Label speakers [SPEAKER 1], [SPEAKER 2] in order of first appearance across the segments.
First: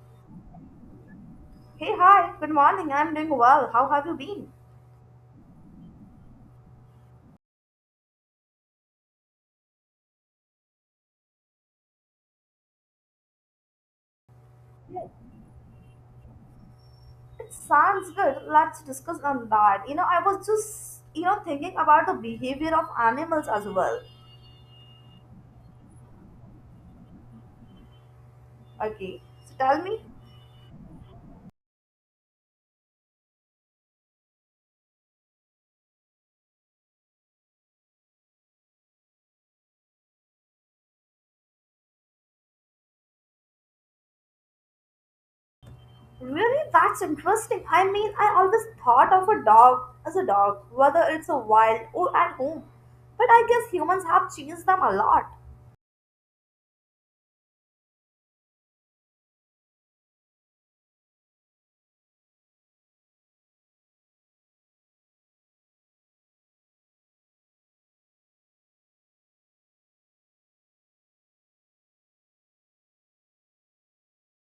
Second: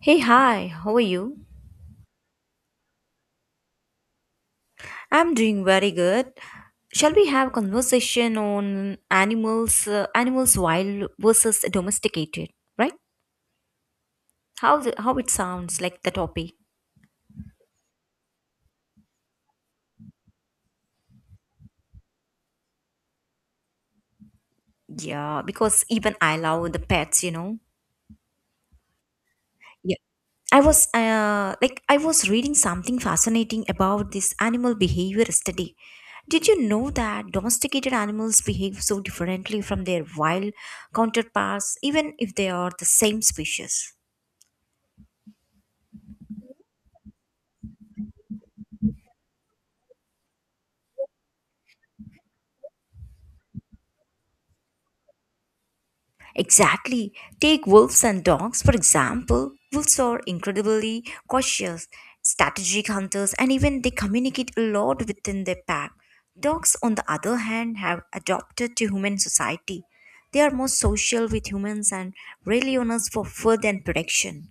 [SPEAKER 1] Hey, hi, how are you?
[SPEAKER 2] Hey, hi, good morning. I'm doing well. How have you been?
[SPEAKER 1] I'm doing very good. Shall we have a conversation on animals, animals wild versus domesticated, right?
[SPEAKER 2] Yeah,
[SPEAKER 1] How it sounds like the topic.
[SPEAKER 2] it sounds good. Let's discuss on that. You know, I was just, thinking about the behavior of animals as well.
[SPEAKER 1] Yeah, because even I love the pets, you know.
[SPEAKER 2] Okay, so tell
[SPEAKER 1] Yeah.
[SPEAKER 2] me.
[SPEAKER 1] I was like I was reading something fascinating about this animal behavior study. Did you know that domesticated animals behave so differently from their wild counterparts even if they are the same species?
[SPEAKER 2] Really, that's interesting. I mean, I always thought of a dog as a dog, whether it's a wild or at home. But I guess humans have changed them a lot.
[SPEAKER 1] Exactly. Take wolves and dogs, for example. Wolves are incredibly cautious, strategic hunters, and even they communicate a lot within their pack. Dogs, on the other hand, have adapted to human society. They are more social with humans and rely on us for food and protection.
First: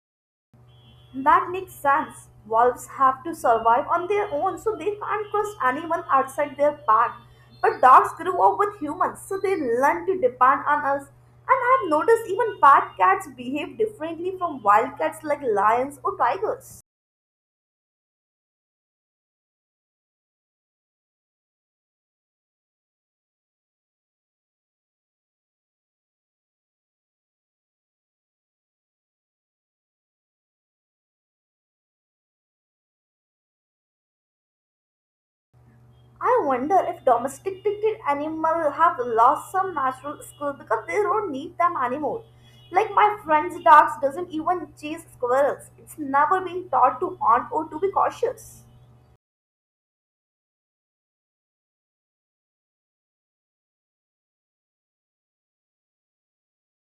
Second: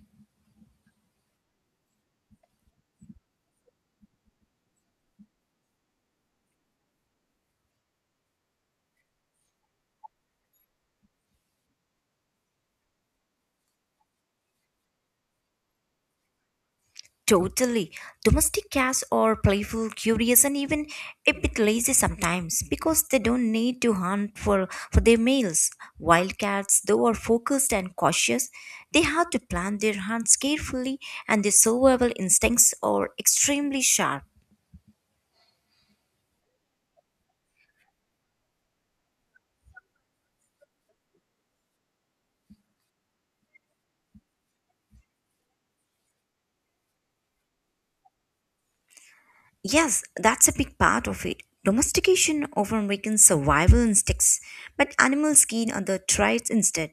[SPEAKER 2] That makes sense. Wolves have to survive on their own, so they can't trust anyone outside their pack. But dogs grew up with humans, so they learn to depend on us. And I've noticed even bad cats behave differently from wild cats like lions or tigers.
[SPEAKER 1] Totally. Domestic cats are playful, curious, and even a bit lazy sometimes because they don't need to hunt for their meals. Wild cats, though, are focused and cautious. They have to plan their hunts carefully, and their survival instincts are extremely sharp.
[SPEAKER 2] I wonder if domesticated animals have lost some natural skills because they don't need them anymore. Like my friend's dogs doesn't even chase squirrels. It's never been taught to hunt or to be cautious.
[SPEAKER 1] Yes, that's a big part of it. Domestication often weakens survival instincts, but animals gain other traits instead.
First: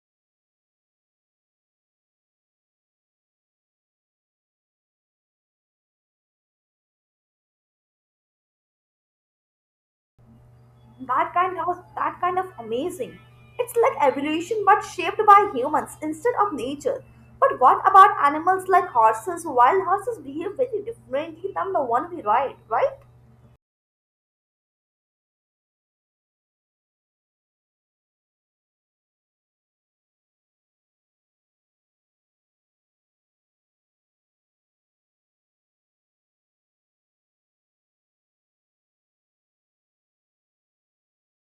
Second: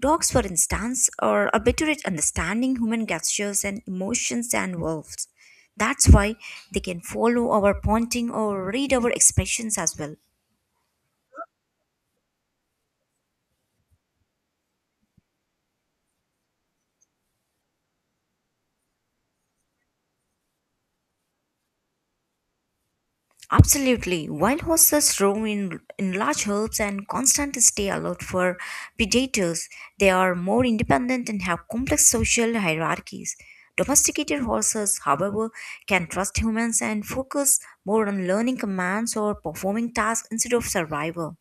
[SPEAKER 1] Dogs, for instance, are a better at understanding human gestures and emotions than wolves. That's why they can follow our pointing or read our expressions as well.
[SPEAKER 2] That kind of amazing. It's like evolution but shaped by humans instead of nature. But what about animals like horses? Wild horses behave very differently than the one we ride, right?
[SPEAKER 1] Absolutely. Wild horses roam in large herds and constantly stay alert for predators. They are more independent and have complex social hierarchies. Domesticated horses, however, can trust humans and focus more on learning commands or performing tasks instead of survival.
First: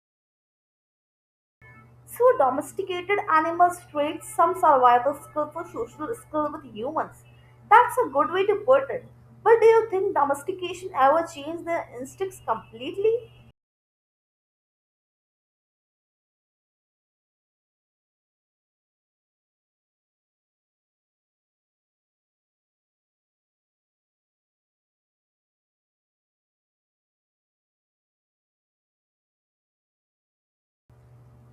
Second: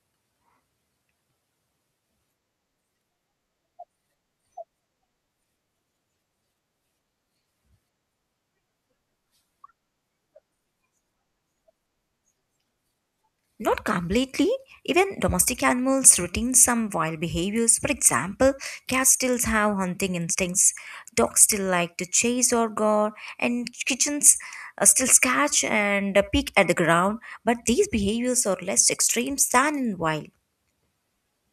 [SPEAKER 2] So domesticated animals trade some survival skill for social skill with humans. That's a good way to put it. But do you think domestication ever changed their instincts completely?
[SPEAKER 1] Not completely. Even domestic animals retain some wild behaviors. For example, cats still have hunting instincts, dogs still like to chase or gore, and kitchens still scratch and peek at the ground. But these behaviors are less extreme than in wild.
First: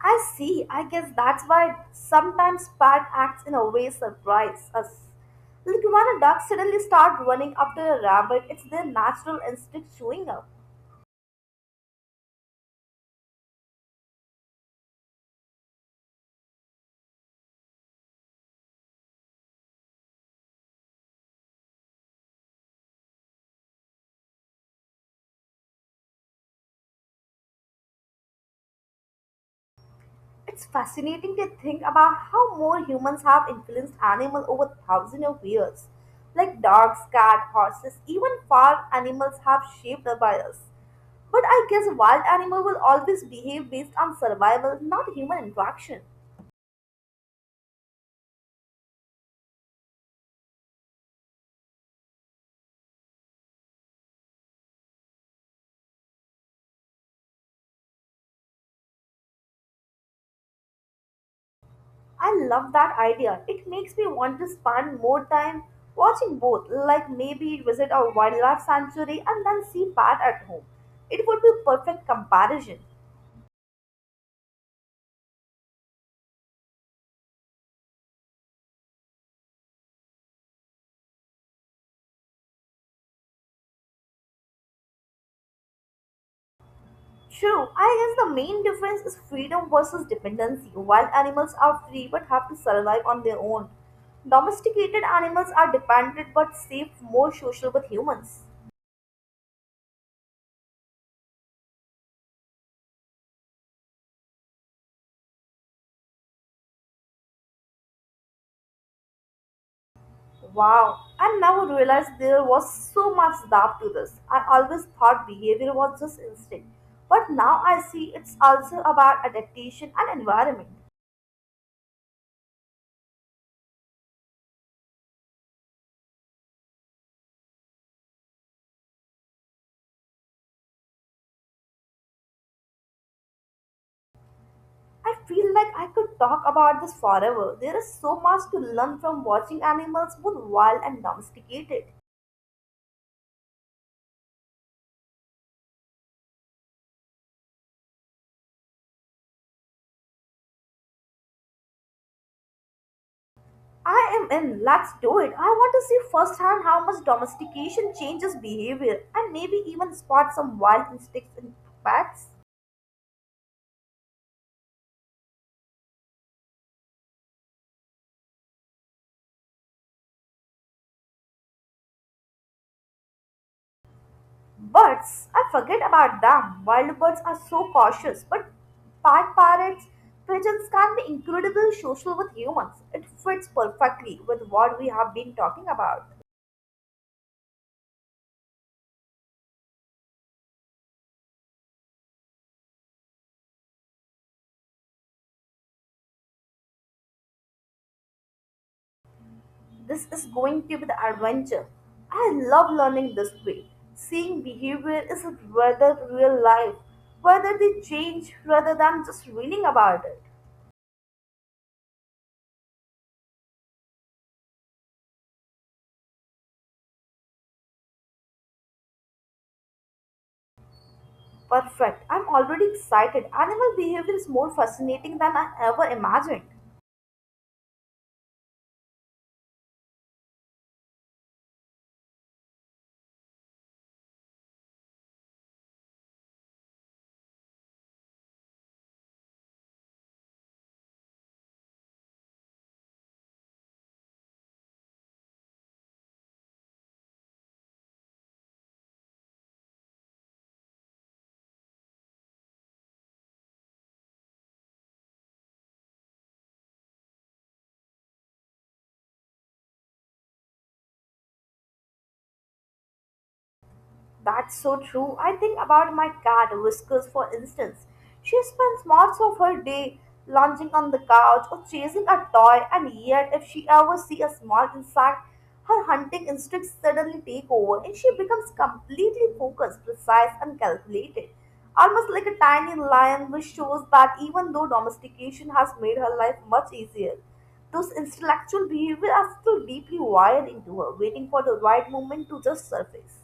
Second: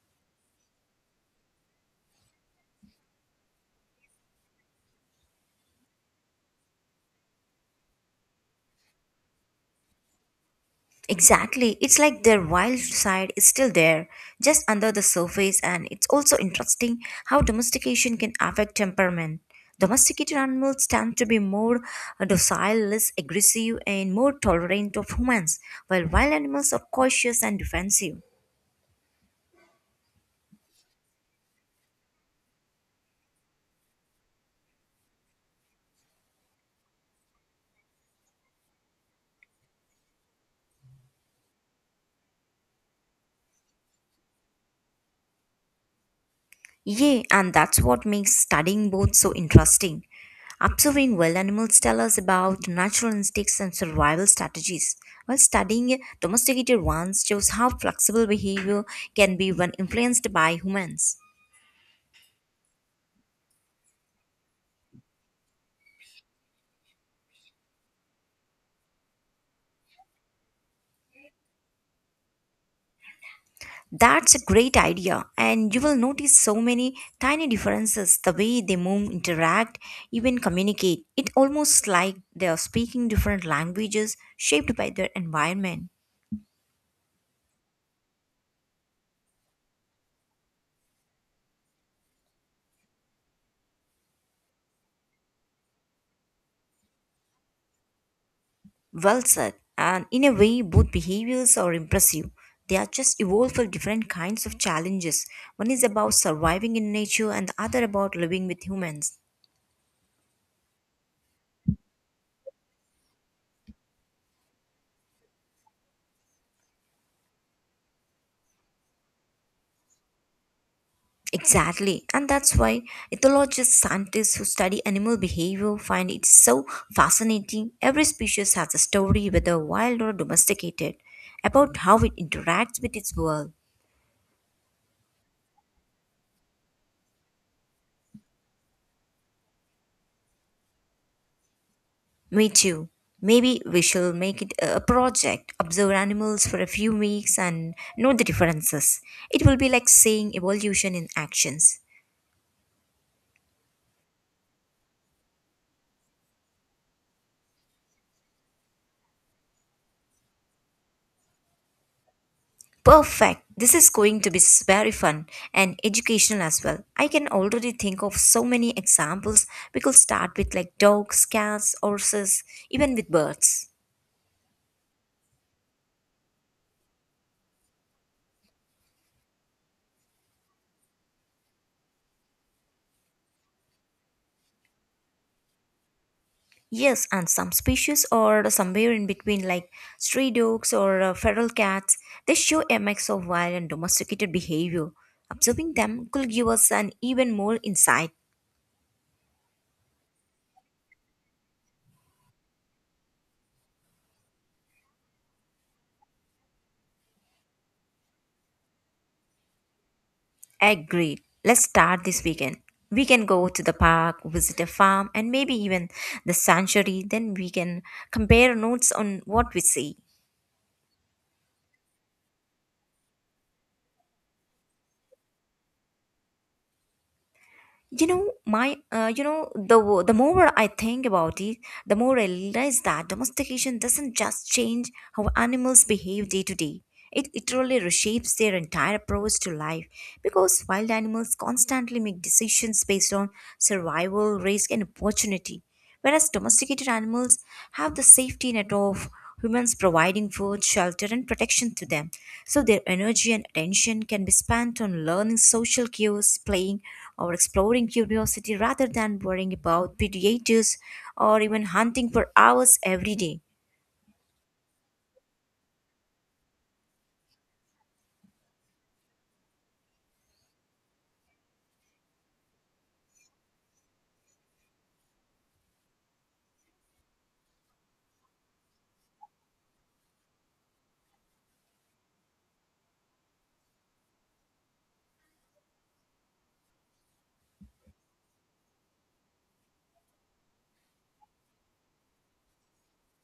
[SPEAKER 2] I see. I guess that's why sometimes Pat acts in a way surprise us. Like when a duck suddenly start running after a rabbit, it's their natural instinct showing up.
[SPEAKER 1] Exactly. It's like their wild side is still there, just under the surface, and it's also interesting how domestication can affect temperament. Domesticated animals tend to be more docile, less aggressive, and more tolerant of humans, while wild animals are cautious and defensive.
[SPEAKER 2] It's fascinating to think about how more humans have influenced animals over thousands of years. Like dogs, cats, horses, even farm animals have shaped up by us. But I guess wild animal will always behave based on survival, not human interaction.
[SPEAKER 1] Yeah, and that's what makes studying both so interesting. Observing wild animals tell us about natural instincts and survival strategies, while studying domesticated ones shows how flexible behavior can be when influenced by humans.
[SPEAKER 2] I love that idea. It makes me want to spend more time watching both, like maybe visit a wildlife sanctuary and then see bat at home. It would be perfect comparison.
[SPEAKER 1] That's a great idea, and you will notice so many tiny differences the way they move, interact, even communicate. It's almost like they are speaking different languages shaped by their environment.
[SPEAKER 2] True, I guess the main difference is freedom versus dependency. Wild animals are free but have to survive on their own. Domesticated animals are dependent but safe, more social with humans.
[SPEAKER 1] Well said. And in a way, both behaviors are impressive. They are just evolved for different kinds of challenges. One is about surviving in nature, and the other about living with humans.
[SPEAKER 2] Wow, I never realized there was so much depth to this. I always thought behavior was just instinct, but now I see it's also about adaptation and environment.
[SPEAKER 1] Exactly. And that's why ethologists, scientists who study animal behavior find it so fascinating. Every species has a story, whether wild or domesticated, about how it interacts with its world.
[SPEAKER 2] I feel like I could talk about this forever. There is so much to learn from watching animals, both wild and domesticated.
[SPEAKER 1] Me too. Maybe we shall make it a project, observe animals for a few weeks and note the differences. It will be like seeing evolution in actions.
[SPEAKER 2] I am in, let's do it. I want to see firsthand how much domestication changes behavior and maybe even spot some wild instincts in pets.
[SPEAKER 1] Perfect. This is going to be very fun and educational as well. I can already think of so many examples we could start with like dogs, cats, horses, even with birds.
[SPEAKER 2] Birds, I forget about them. Wild birds are so cautious, but park parrots, pigeons can be incredibly social with humans. It fits perfectly with what we have been talking about.
[SPEAKER 1] Yes, and some species are somewhere in between, like stray dogs or feral cats. They show a mix of wild and domesticated behavior. Observing them could give us an even more insight.
[SPEAKER 2] This is going to be the adventure. I love learning this way. Seeing behavior is rather real life, whether they change rather than just reading about it.
[SPEAKER 1] Agreed. Let's start this weekend. We can go to the park, visit a farm, and maybe even the sanctuary. Then we can compare notes on what we see.
[SPEAKER 2] Perfect. I'm already excited. Animal behavior is more fascinating than I ever imagined.
[SPEAKER 1] You know my you know the wo- the more I think about it, the more I realize that domestication doesn't just change how animals behave day to day. It literally reshapes their entire approach to life, because wild animals constantly make decisions based on survival risk and opportunity, whereas domesticated animals have the safety net of humans providing food shelter and protection to them, so their energy and attention can be spent on learning social cues playing or exploring curiosity rather than worrying about predators or even hunting for hours every day.
[SPEAKER 2] That's so true. I think about my cat, Whiskers, for instance. She spends most of her day lounging on the couch or chasing a toy, and yet, if she ever sees a small insect, her hunting instincts suddenly take over and she becomes completely focused, precise, and calculated. Almost like a tiny lion, which shows that even though domestication has made her life much easier, those intellectual behaviors are still deeply wired into her, waiting for the right moment to just surface.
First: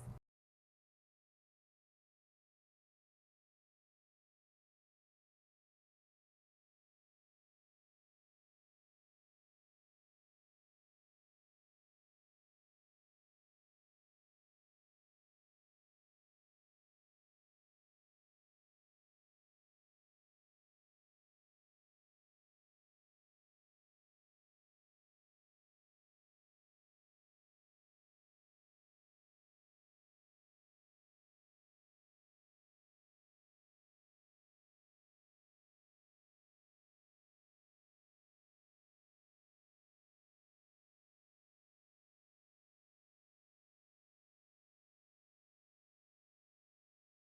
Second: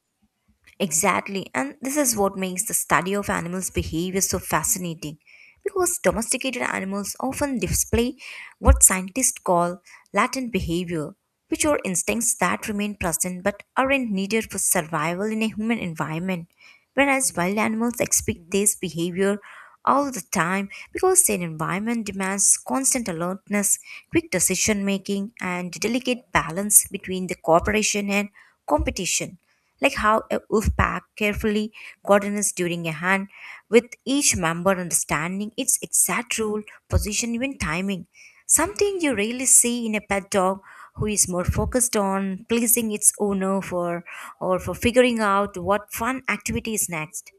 [SPEAKER 1] Exactly, and this is what makes the study of animals' behavior so fascinating because domesticated animals often display what scientists call latent behavior, which are instincts that remain present but aren't needed for survival in a human environment. Whereas wild animals expect this behavior all the time because their environment demands constant alertness, quick decision making, and delicate balance between the cooperation and competition like how a wolf pack carefully coordinates during a hunt, with each member understanding its exact role, position, even timing. Something you rarely see in a pet dog who is more focused on pleasing its owner for figuring out what fun activity is next.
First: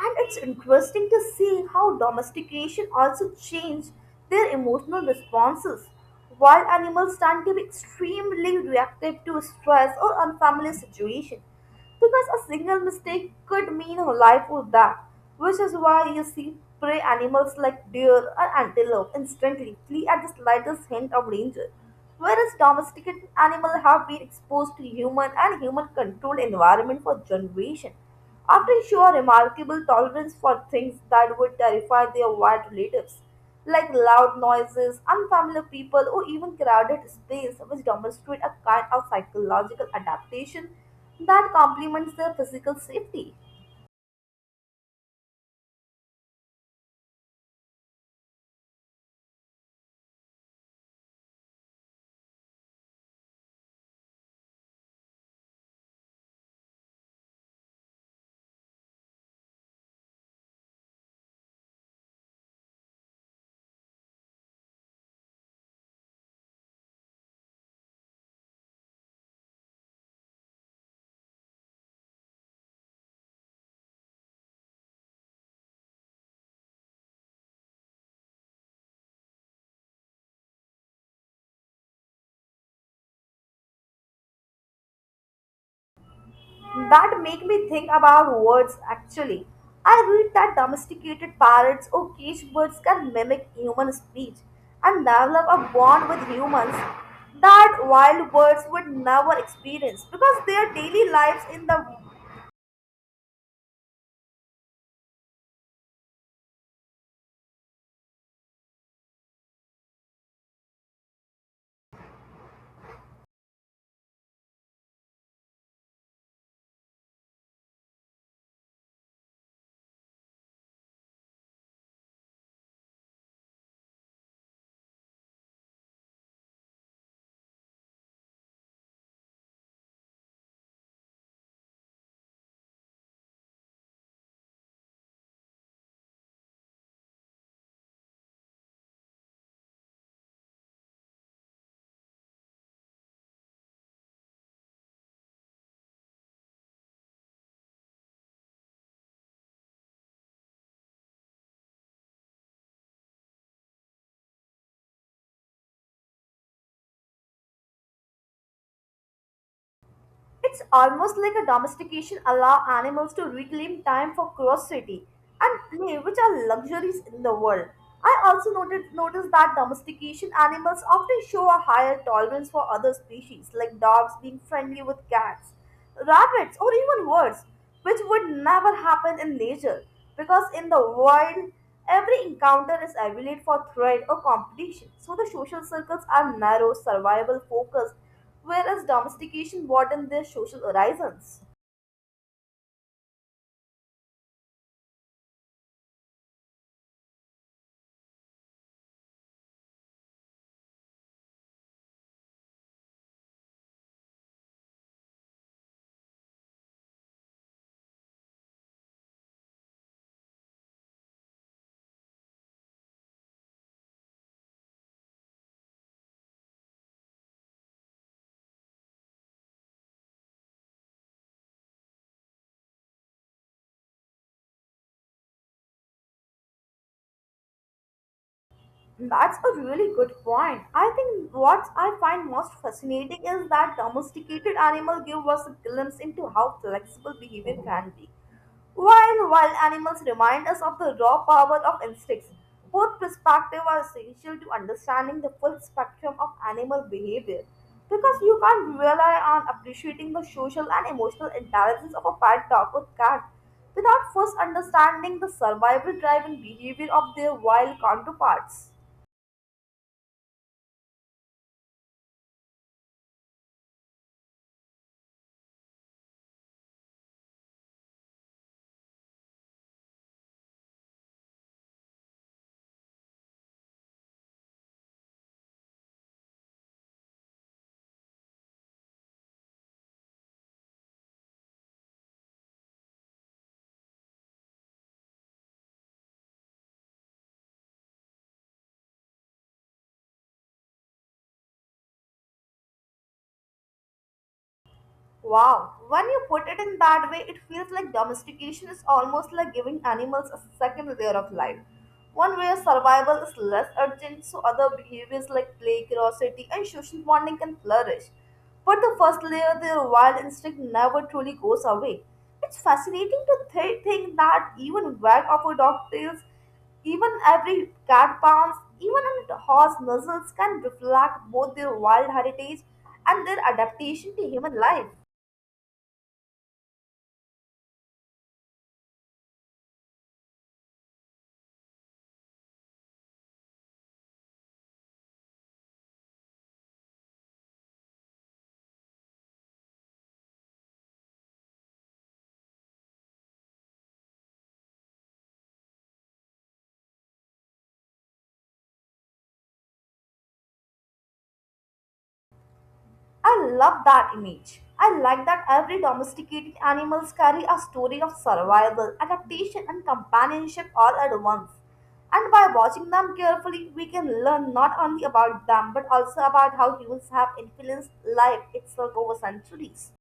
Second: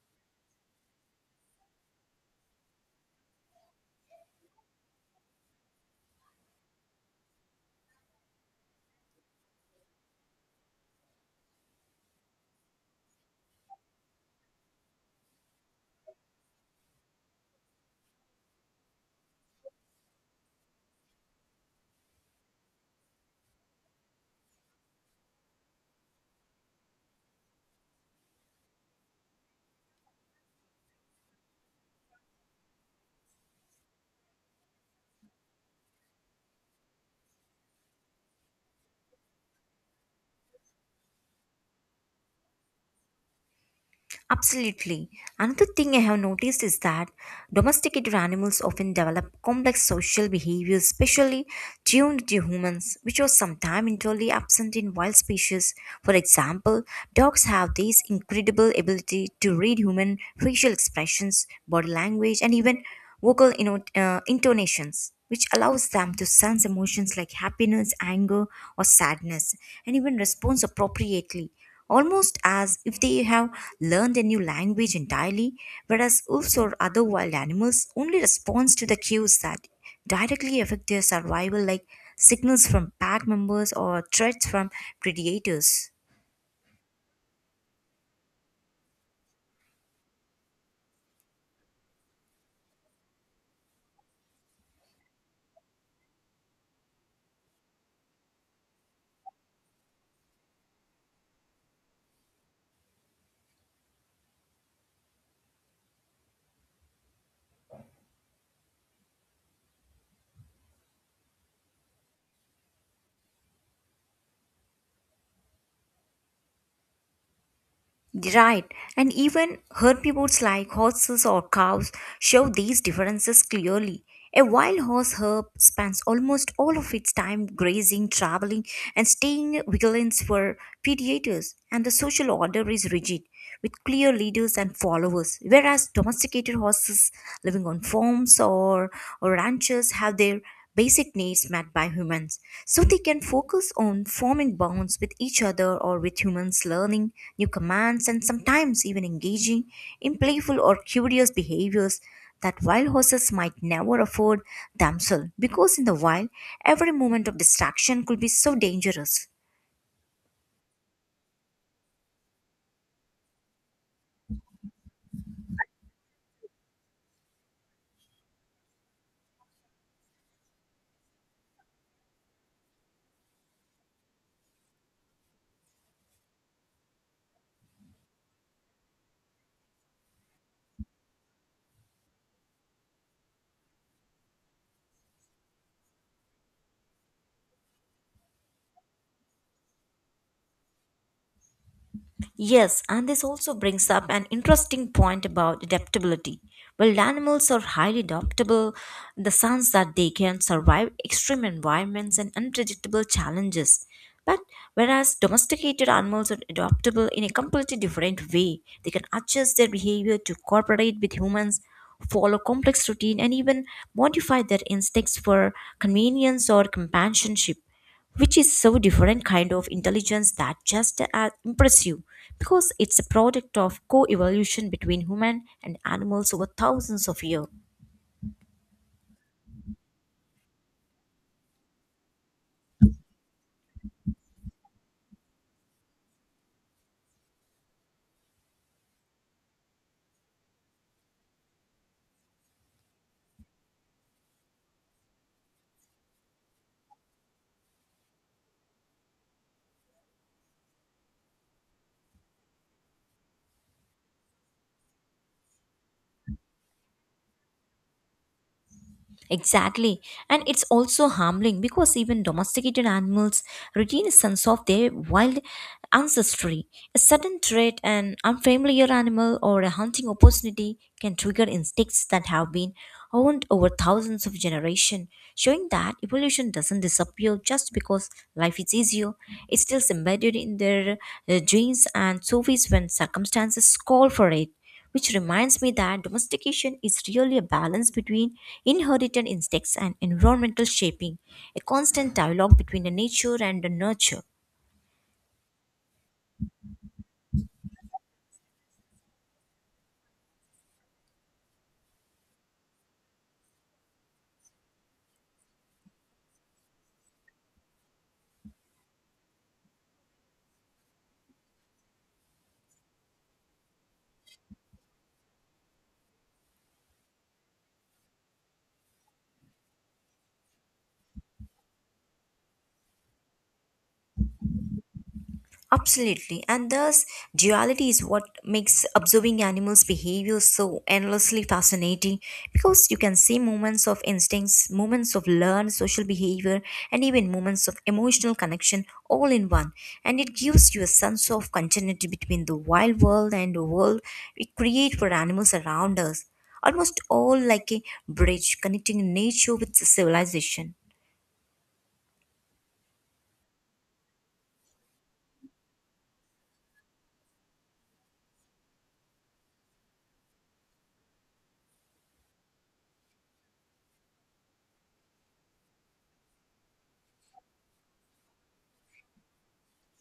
[SPEAKER 2] And it's interesting to see how domestication also changed their emotional responses. Wild animals tend to be extremely reactive to stress or unfamiliar situations because a single mistake could mean life or death, which is why you see prey animals like deer or antelope instantly flee at the slightest hint of danger, whereas domesticated animals have been exposed to human and human-controlled environment for generations. Often show a remarkable tolerance for things that would terrify their white relatives, like loud noises, unfamiliar people, or even crowded space, which demonstrate a kind of psychological adaptation that complements their physical safety.
[SPEAKER 1] Absolutely. Another thing I have noticed is that domesticated animals often develop complex social behaviors, especially tuned to humans, which was sometimes entirely absent in wild species. For example, dogs have this incredible ability to read human facial expressions, body language, and even vocal intonations. Which allows them to sense emotions like happiness, anger, or sadness, and even respond appropriately, almost as if they have learn the new language entirely, whereas wolves or other wild animals only respond to the cues that directly affect their survival, like signals from pack members or threats from predators.
[SPEAKER 2] That make me think about words actually. I read that domesticated parrots or cage birds can mimic human speech and develop a bond with humans that wild birds would never experience because their daily lives in the
[SPEAKER 1] Right, and even herbivores like horses or cows show these differences clearly. A wild horse herb spends almost all of its time grazing, traveling, and staying vigilant for predators, and the social order is rigid, with clear leaders and followers. Whereas domesticated horses living on farms or ranches have their basic needs met by humans so they can focus on forming bonds with each other or with humans learning new commands and sometimes even engaging in playful or curious behaviors that wild horses might never afford themselves because in the wild every moment of distraction could be so dangerous.
[SPEAKER 2] It's almost like a domestication allow animals to reclaim time for curiosity and play, which are luxuries in the world. I also noted noticed that domestication animals often show a higher tolerance for other species, like dogs being friendly with cats, rabbits, or even birds, which would never happen in nature, because in the wild, every encounter is evaluated for threat or competition. So the social circles are narrow, survival focused, where is domestication broadened their social horizons?
[SPEAKER 1] Yes, and this also brings up an interesting point about adaptability. While animals are highly adaptable, in the sense that they can survive extreme environments and unpredictable challenges. But whereas domesticated animals are adaptable in a completely different way, they can adjust their behavior to cooperate with humans, follow complex routine, and even modify their instincts for convenience or companionship, which is so different kind of intelligence that just as impressive because it's a product of co-evolution between human and animals over thousands of years.
[SPEAKER 2] That's a really good point. I think what I find most fascinating is that domesticated animals give us a glimpse into how flexible behavior can be. While wild animals remind us of the raw power of instincts, both perspectives are essential to understanding the full spectrum of animal behavior because you can't rely on appreciating the social and emotional intelligence of a pet dog or cat without first understanding the survival driven behavior of their wild counterparts.
[SPEAKER 1] Exactly. And it's also harming because even domesticated animals retain a sense of their wild ancestry. A sudden threat, an unfamiliar animal, or a hunting opportunity can trigger instincts that have been honed over thousands of generations, showing that evolution doesn't disappear just because life is easier. It's still embedded in their genes and surface when circumstances call for it, which reminds me that domestication is really a balance between inherited instincts and environmental shaping, a constant dialogue between the nature and the nurture.
[SPEAKER 2] Wow, when you put it in that way, it feels like domestication is almost like giving animals a second layer of life. One where survival is less urgent, so other behaviors like play, curiosity, and social bonding can flourish. But the first layer, their wild instinct, never truly goes away. It's fascinating to think that even wag of a dog tails, even every cat pounce, even a horse nuzzles can reflect both their wild heritage and their adaptation to human life.
[SPEAKER 1] Absolutely, and thus duality is what makes observing animals' behavior so endlessly fascinating because you can see moments of instincts, moments of learned social behavior, and even moments of emotional connection all in one. And it gives you a sense of continuity between the wild world and the world we create for animals around us, almost all like a bridge connecting nature with civilization.
[SPEAKER 2] I love that image. I like that every domesticated animals carry a story of survival, adaptation, and companionship all at once. And by watching them carefully, we can learn not only about them but also about how humans have influenced life itself over centuries.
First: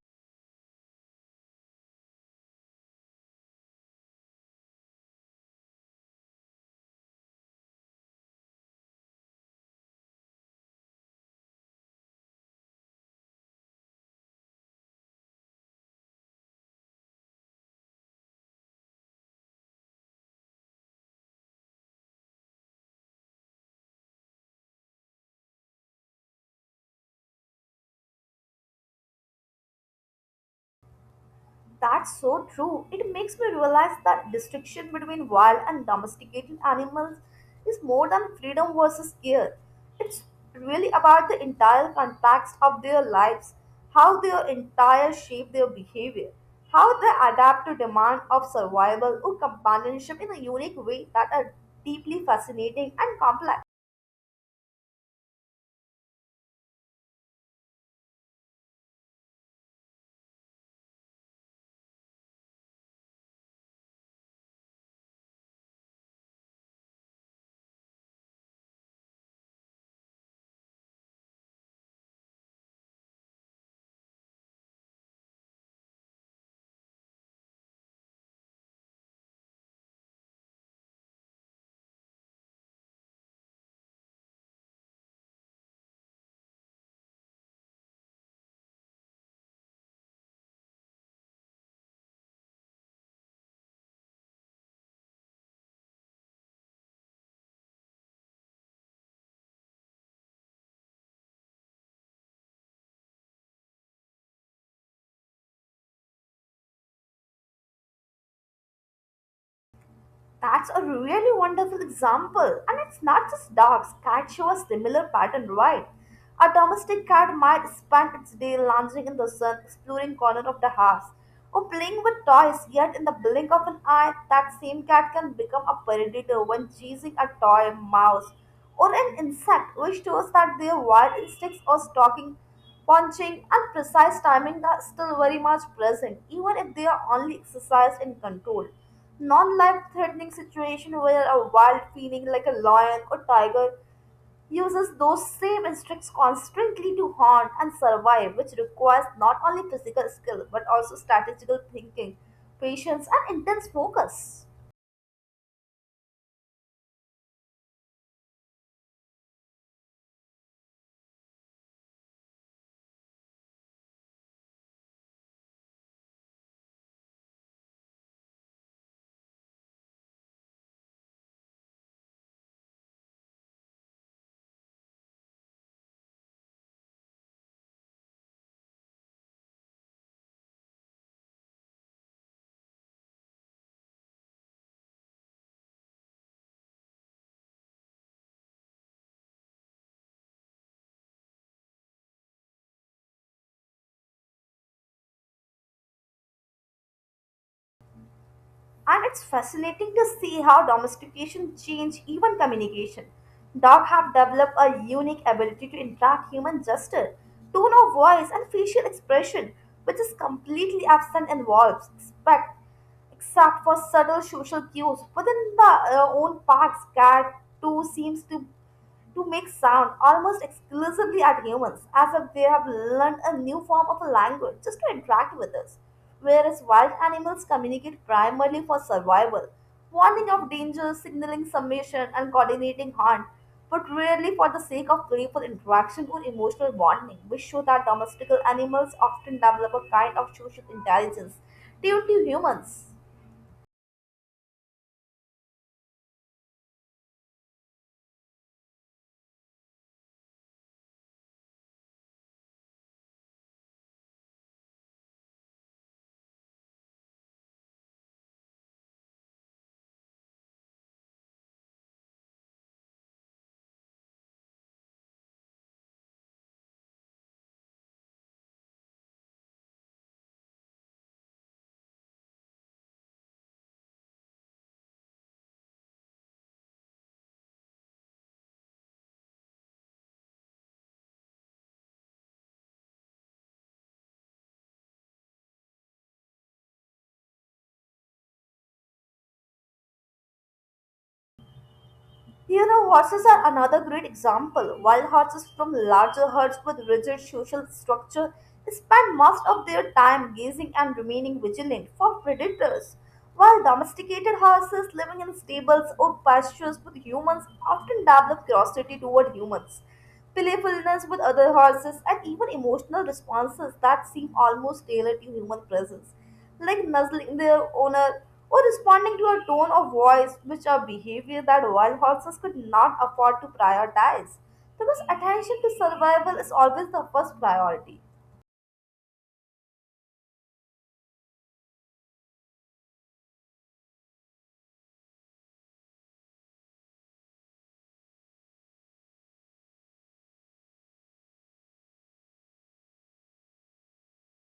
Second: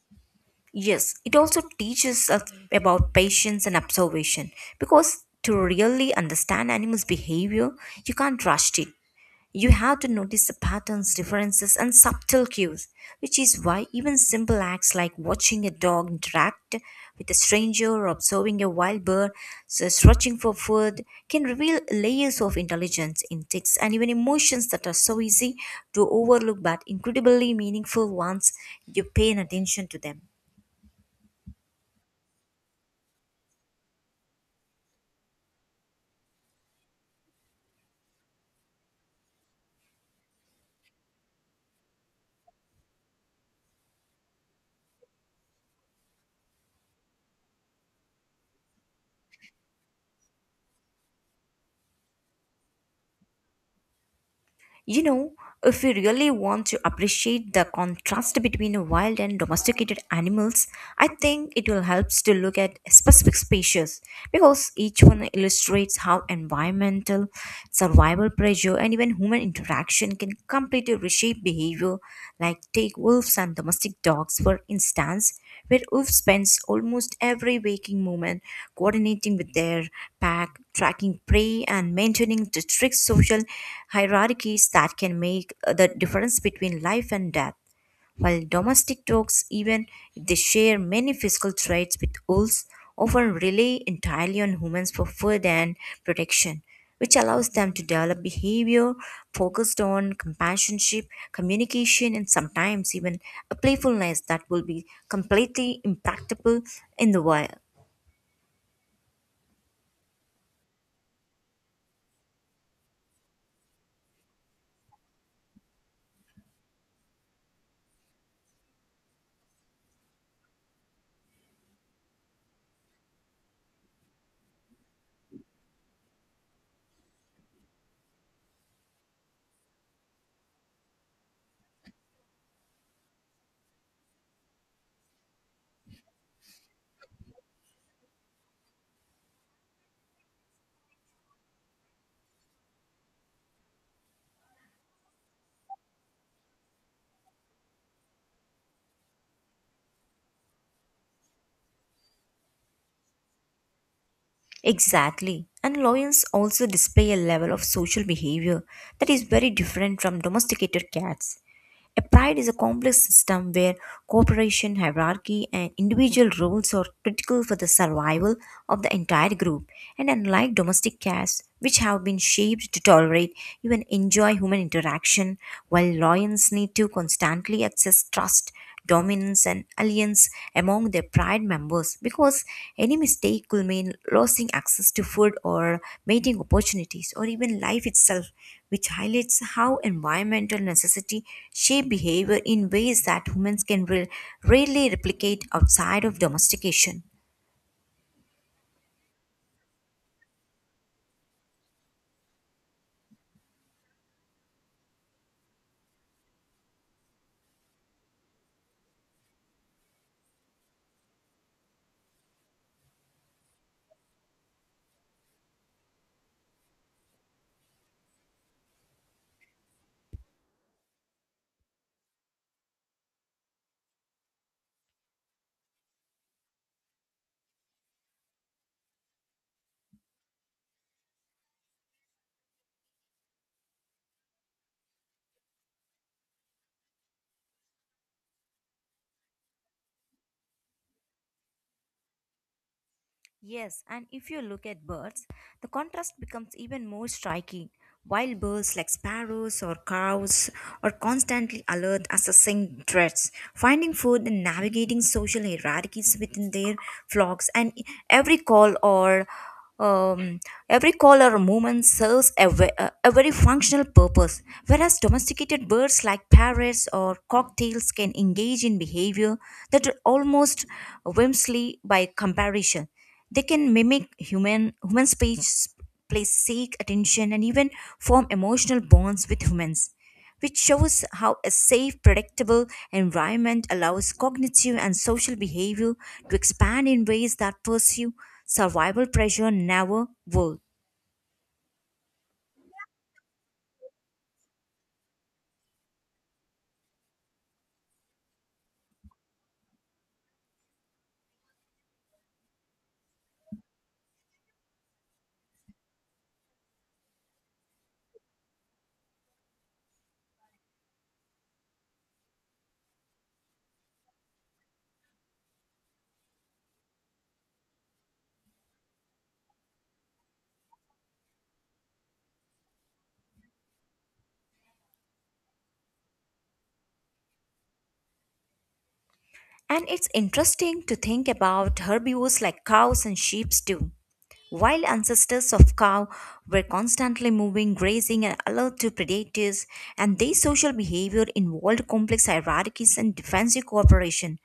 [SPEAKER 1] Yes, it also teaches us about patience and observation because to really understand animals' behavior, you can't rush it. You have to notice the patterns, differences, and subtle cues, which is why even simple acts like watching a dog interact with a stranger or observing a wild bird so searching for food can reveal layers of intelligence, instincts, and even emotions that are so easy to overlook but incredibly meaningful once you pay attention to them.
[SPEAKER 2] That's so true. It makes me realize that distinction between wild and domesticated animals is more than freedom versus care. It's really about the entire context of their lives, how their entire shape their behavior, how they adapt to demand of survival or companionship in a unique way that are deeply fascinating and complex.
[SPEAKER 1] You know, if we really want to appreciate the contrast between wild and domesticated animals, I think it will help to look at specific species because each one illustrates how environmental, survival pressure, and even human interaction can completely reshape behavior. Like, take wolves and domestic dogs, for instance, where wolves spends almost every waking moment coordinating with their pack tracking prey and maintaining the strict social hierarchies that can make the difference between life and death. While domestic dogs, even if they share many physical traits with wolves, often rely entirely on humans for food and protection, which allows them to develop behavior focused on companionship, communication, and sometimes even a playfulness that will be completely impractical in the wild.
[SPEAKER 2] That's a really wonderful example. And it's not just dogs, cats show a similar pattern, right? A domestic cat might spend its day lounging in the sun, exploring corner of the house, or playing with toys, yet in the blink of an eye, that same cat can become a predator when chasing a toy, mouse, or an insect, which shows that their wild instincts or stalking, punching, and precise timing are still very much present, even if they are only exercised in control non-life-threatening situation where a wild feeling like a lion or tiger uses those same instincts constantly to hunt and survive, which requires not only physical skill but also strategical thinking, patience, and intense focus.
[SPEAKER 1] Exactly. And lions also display a level of social behavior that is very different from domesticated cats. A pride is a complex system where cooperation, hierarchy, and individual roles are critical for the survival of the entire group. And unlike domestic cats, which have been shaped to tolerate even enjoy human interaction, while lions need to constantly access trust dominance and alliance among their pride members because any mistake could mean losing access to food or mating opportunities or even life itself, which highlights how environmental necessity shape behavior in ways that humans can rarely replicate outside of domestication.
[SPEAKER 2] And it's fascinating to see how domestication changed even communication. Dogs have developed a unique ability to interact human gesture, tone of voice, and facial expression, which is completely absent in wolves, except for subtle social cues within the own parks. Cat too seems to make sound almost exclusively at humans, as if they have learned a new form of a language just to interact with us. Whereas wild animals communicate primarily for survival, warning of danger, signaling submission, and coordinating hunt, but rarely for the sake of playful interaction or emotional bonding, which show that domesticated animals often develop a kind of social intelligence due to humans.
[SPEAKER 1] Yes, and if you look at birds, the contrast becomes even more striking. Wild birds like sparrows or crows are constantly alert, assessing threats, finding food, and navigating social hierarchies within their flocks. And every call or um, every call or movement serves a, ve- a very functional purpose. Whereas domesticated birds like parrots or cocktails can engage in behavior that are almost whimsy by comparison they can mimic human speech, place seek attention, and even form emotional bonds with humans, which shows how a safe, predictable environment allows cognitive and social behavior to expand in ways that pursue survival pressure never would.
[SPEAKER 2] You know, horses are another great example. Wild horses from larger herds with rigid social structure spend most of their time gazing and remaining vigilant for predators, while domesticated horses living in stables or pastures with humans often develop curiosity toward humans playfulness with other horses, and even emotional responses that seem almost tailored to human presence, like nuzzling their owner or responding to a tone of voice, which are behavior that wild horses could not afford to prioritize. Because attention to survival is always the first priority.
[SPEAKER 1] And it's interesting to think about herbivores like cows and sheep too. While ancestors of cow were constantly moving, grazing, and alert to predators, and their social behavior involved complex hierarchies and defensive cooperation,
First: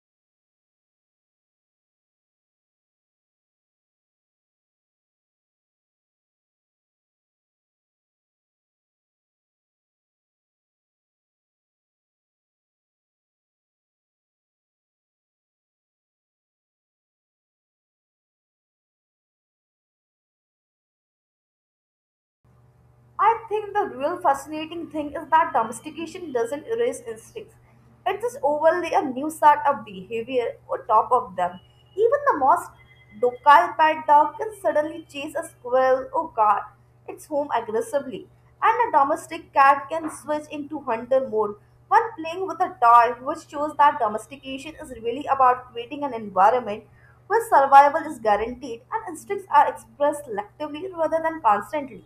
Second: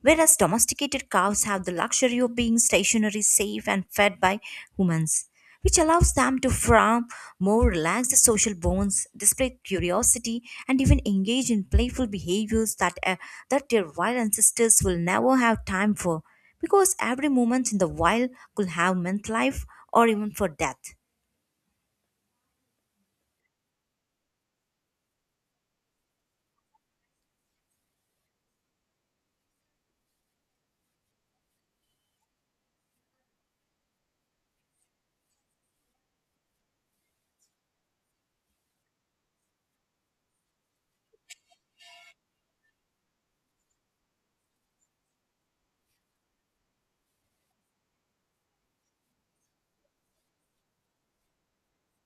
[SPEAKER 1] whereas domesticated cows have the luxury of being stationary, safe, and fed by humans, which allows them to form more relaxed social bonds, display curiosity, and even engage in playful behaviors that their wild ancestors will never have time for, because every moment in the wild could have meant life or even for death.
[SPEAKER 2] I think the real fascinating thing is that domestication doesn't erase instincts. It just overlay a new set of behavior on top of them. Even the most docile pet dog can suddenly chase a squirrel or guard its home aggressively. And a domestic cat can switch into hunter mode when playing with a toy, which shows that domestication is really about creating an environment where survival is guaranteed and instincts are expressed selectively rather than constantly.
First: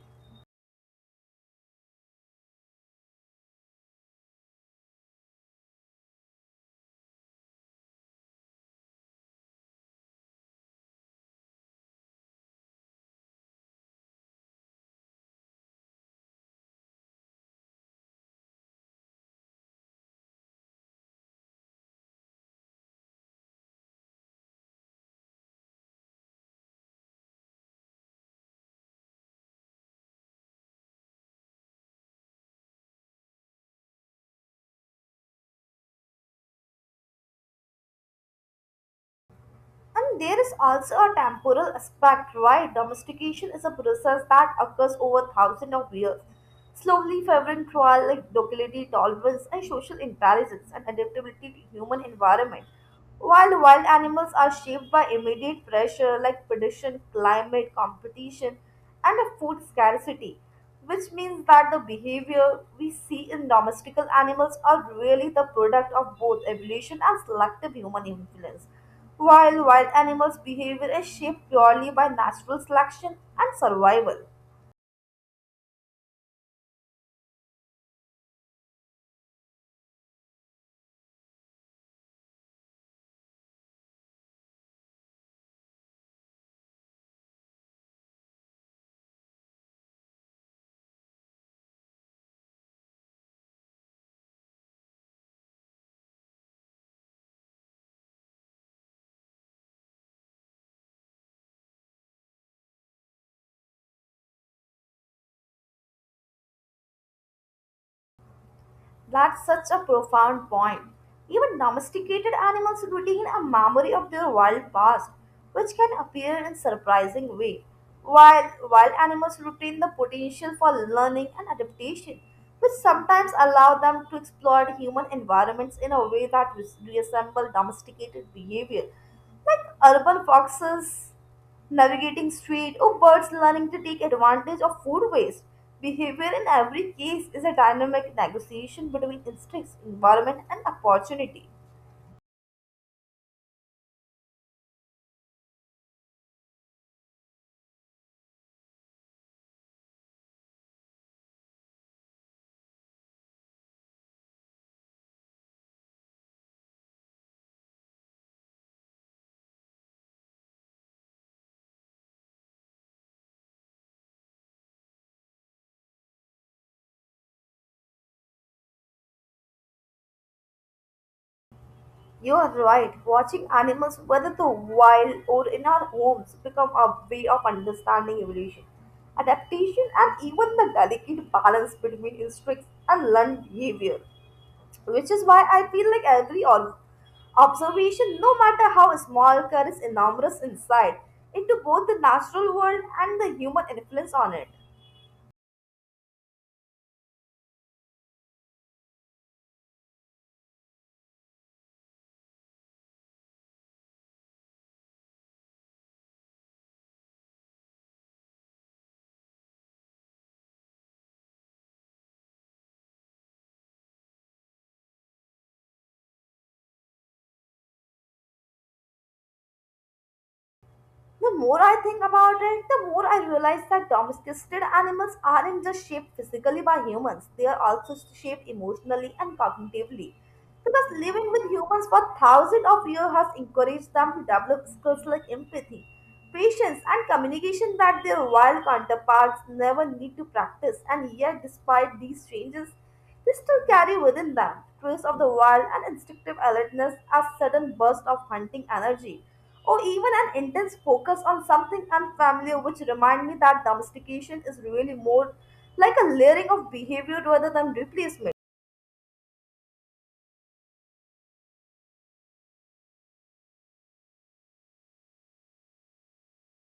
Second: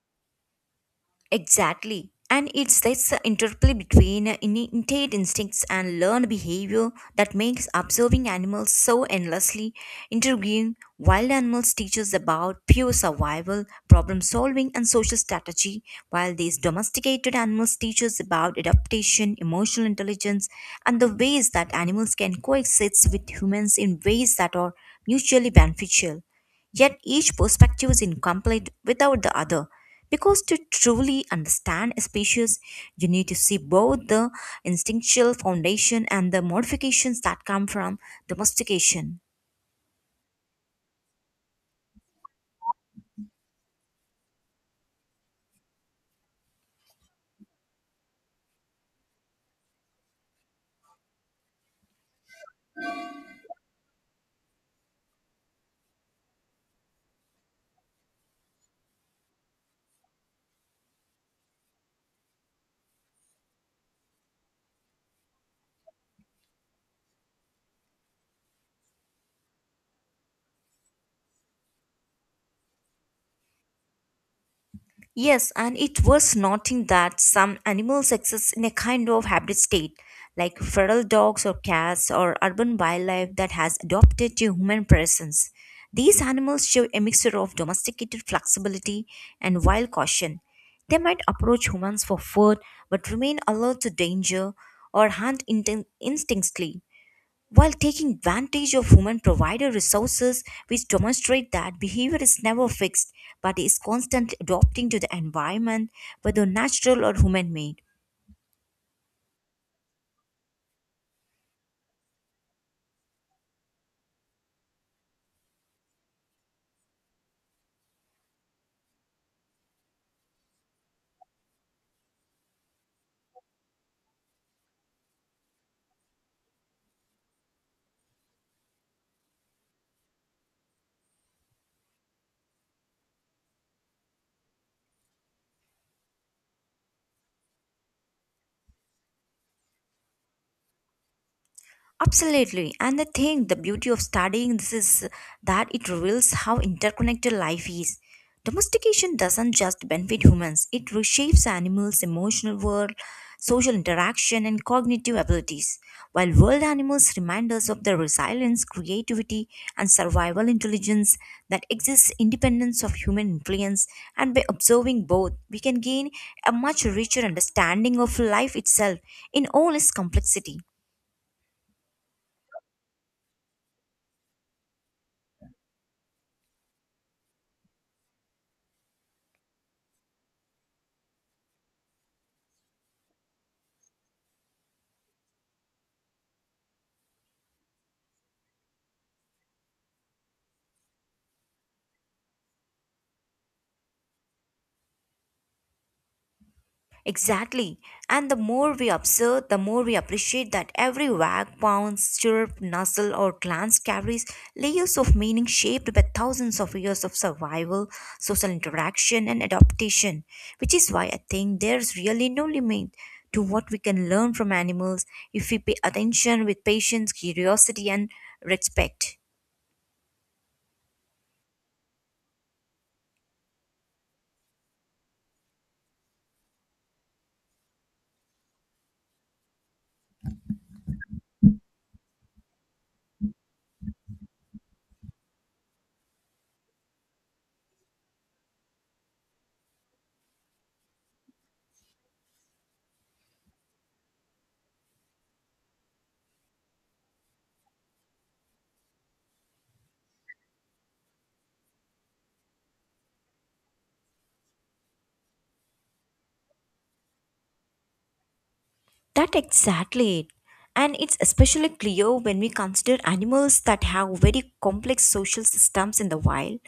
[SPEAKER 1] Exactly. And it's this interplay between innate instincts and learned behavior that makes observing animals so endlessly intriguing. Wild animals teach us about pure survival, problem solving, and social strategy, while these domesticated animals teach us about adaptation, emotional intelligence, and the ways that animals can coexist with humans in ways that are mutually beneficial. Yet each perspective is incomplete without the other. Because to truly understand a species, you need to see both the instinctual foundation and the modifications that come from domestication.
[SPEAKER 2] And there is also a temporal aspect, right? Domestication is a process that occurs over thousands of years, slowly favoring trial like locality, tolerance, and social intelligence and adaptability to human environment. While wild animals are shaped by immediate pressure like predation, climate, competition, and a food scarcity, which means that the behavior we see in domestical animals are really the product of both evolution and selective human influence. While wild animals' behavior is shaped purely by natural selection and survival.
[SPEAKER 1] Yes, and it was noting that some animals exist in a kind of hybrid state, like feral dogs or cats or urban wildlife that has adopted to human presence. These animals show a mixture of domesticated flexibility and wild caution. They might approach humans for food but remain alert to danger or hunt instinctively while taking advantage of women provided resources which demonstrate that behavior is never fixed but is constantly adapting to the environment whether natural or human made.
[SPEAKER 2] That's such a profound point. Even domesticated animals retain a memory of their wild past, which can appear in surprising way, while wild animals retain the potential for learning and adaptation, which sometimes allow them to exploit human environments in a way that resemble domesticated behavior. Like urban foxes navigating street or birds learning to take advantage of food waste. Behavior in every case is a dynamic negotiation between instincts, environment, and opportunity.
[SPEAKER 1] Absolutely. And the thing, the beauty of studying this is that it reveals how interconnected life is. Domestication doesn't just benefit humans, it reshapes animals' emotional world, social interaction, and cognitive abilities. While world animals remind us of the resilience, creativity, and survival intelligence that exists independence of human influence, and by observing both, we can gain a much richer understanding of life itself in all its complexity.
[SPEAKER 2] You are right. Watching animals, whether the wild or in our homes, become a way of understanding evolution, adaptation, and even the delicate balance between instincts and learned behavior, which is why I feel like every observation, no matter how small, carries enormous insight into both the natural world and the human influence on it.
[SPEAKER 1] Exactly. And the more we observe, the more we appreciate that every wag, pounce, chirp, nuzzle, or glance carries layers of meaning shaped by thousands of years of survival, social interaction, and adaptation. Which is why I think there's really no limit to what we can learn from animals if we pay attention with patience, curiosity, and respect.
[SPEAKER 2] The more I think about it, the more I realize that domesticated animals aren't just shaped physically by humans, they are also shaped emotionally and cognitively. Because living with humans for thousands of years has encouraged them to develop skills like empathy, patience, and communication that their wild counterparts never need to practice, and yet, despite these changes, they still carry within them traces of the wild and instinctive alertness as sudden bursts of hunting energy or even an intense focus on something unfamiliar, which remind me that domestication is really more like a layering of behavior rather than replacement.
[SPEAKER 1] That exactly it. And it's especially clear when we consider animals that have very complex social systems in the wild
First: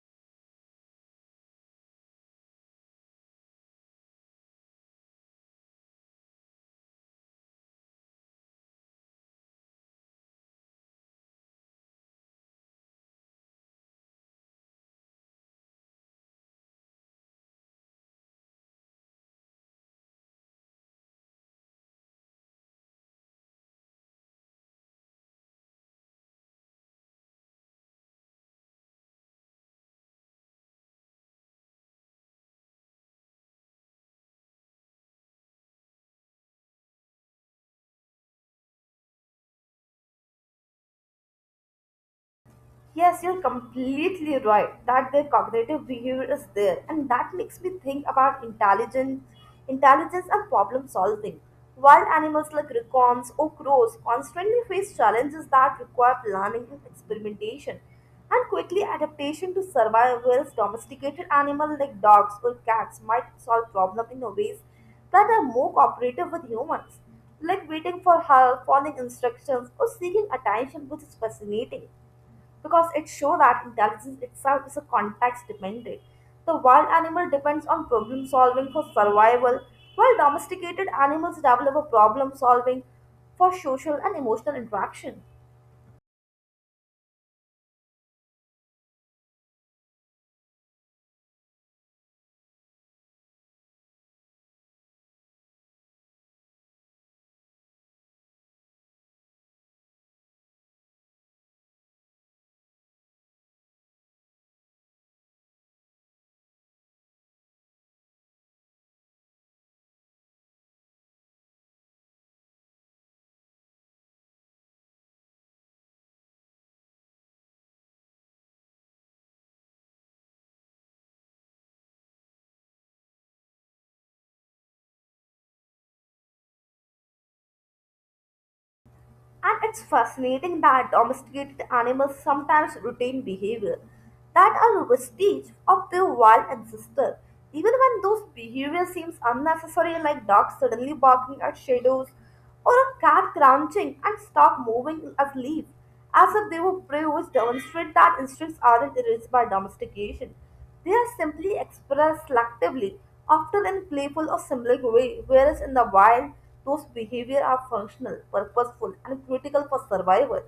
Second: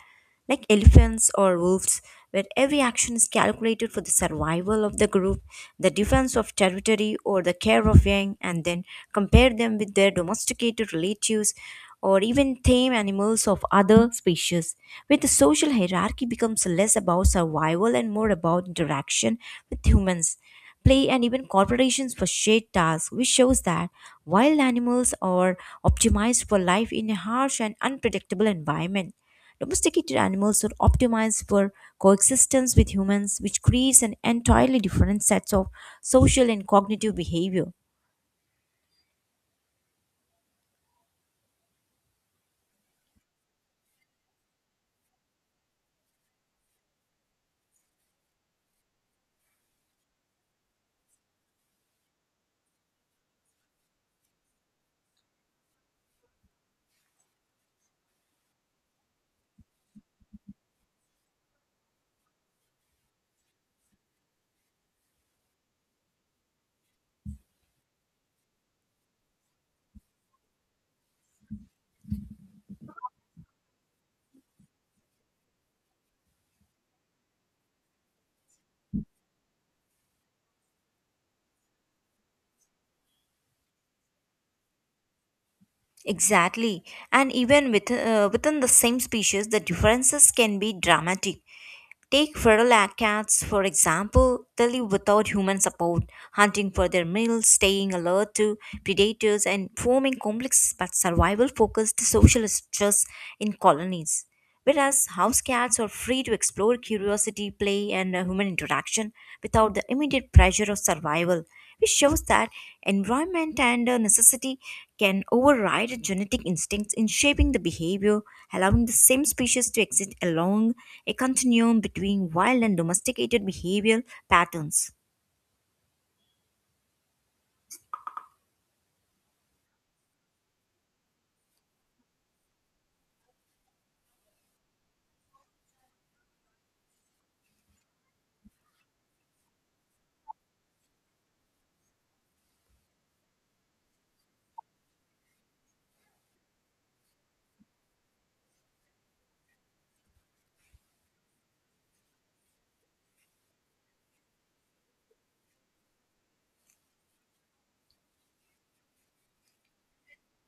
[SPEAKER 1] like elephants or wolves, where every action is calculated for the survival of the group, the defense of territory, or the care of young, and then compare them with their domesticated relatives or even tame animals of other species, where the social hierarchy becomes less about survival and more about interaction with humans. Play and even corporations for shared tasks, which shows that wild animals are optimized for life in a harsh and unpredictable environment. Domesticated animals are optimized for coexistence with humans, which creates an entirely different set of social and cognitive behavior.
[SPEAKER 2] Yes, you're completely right that their cognitive behavior is there, and that makes me think about intelligence, intelligence and problem solving. Wild animals like raccoons or crows constantly face challenges that require planning and experimentation, and quickly adaptation to survive. Whereas domesticated animals like dogs or cats might solve problems in ways that are more cooperative with humans, like waiting for help, following instructions, or seeking attention, which is fascinating because it shows that intelligence itself is a context dependent. The wild animal depends on problem solving for survival, while domesticated animals develop a problem solving for social and emotional interaction.
[SPEAKER 1] Exactly. And even within the same species, the differences can be dramatic. Take cats, for example, they live without human support, hunting for their meals, staying alert to predators, and forming complex but survival focused social structures in colonies. Whereas house cats are free to explore curiosity, play, and human interaction without the immediate pressure of survival, which shows that environment and necessity can override genetic instincts in shaping the behavior, allowing the same species to exist along a continuum between wild and domesticated behavioral patterns.
[SPEAKER 2] And it's fascinating that domesticated animals sometimes retain behavior that are vestige of their wild ancestor. Even when those behavior seems unnecessary, like dogs suddenly barking at shadows or a cat crouching and stop moving as leaves, as if they were prey, which demonstrate that instincts aren't erased by domestication. They are simply expressed selectively, often in playful or symbolic way, whereas in the wild, those behavior are functional, purposeful, and critical for survival.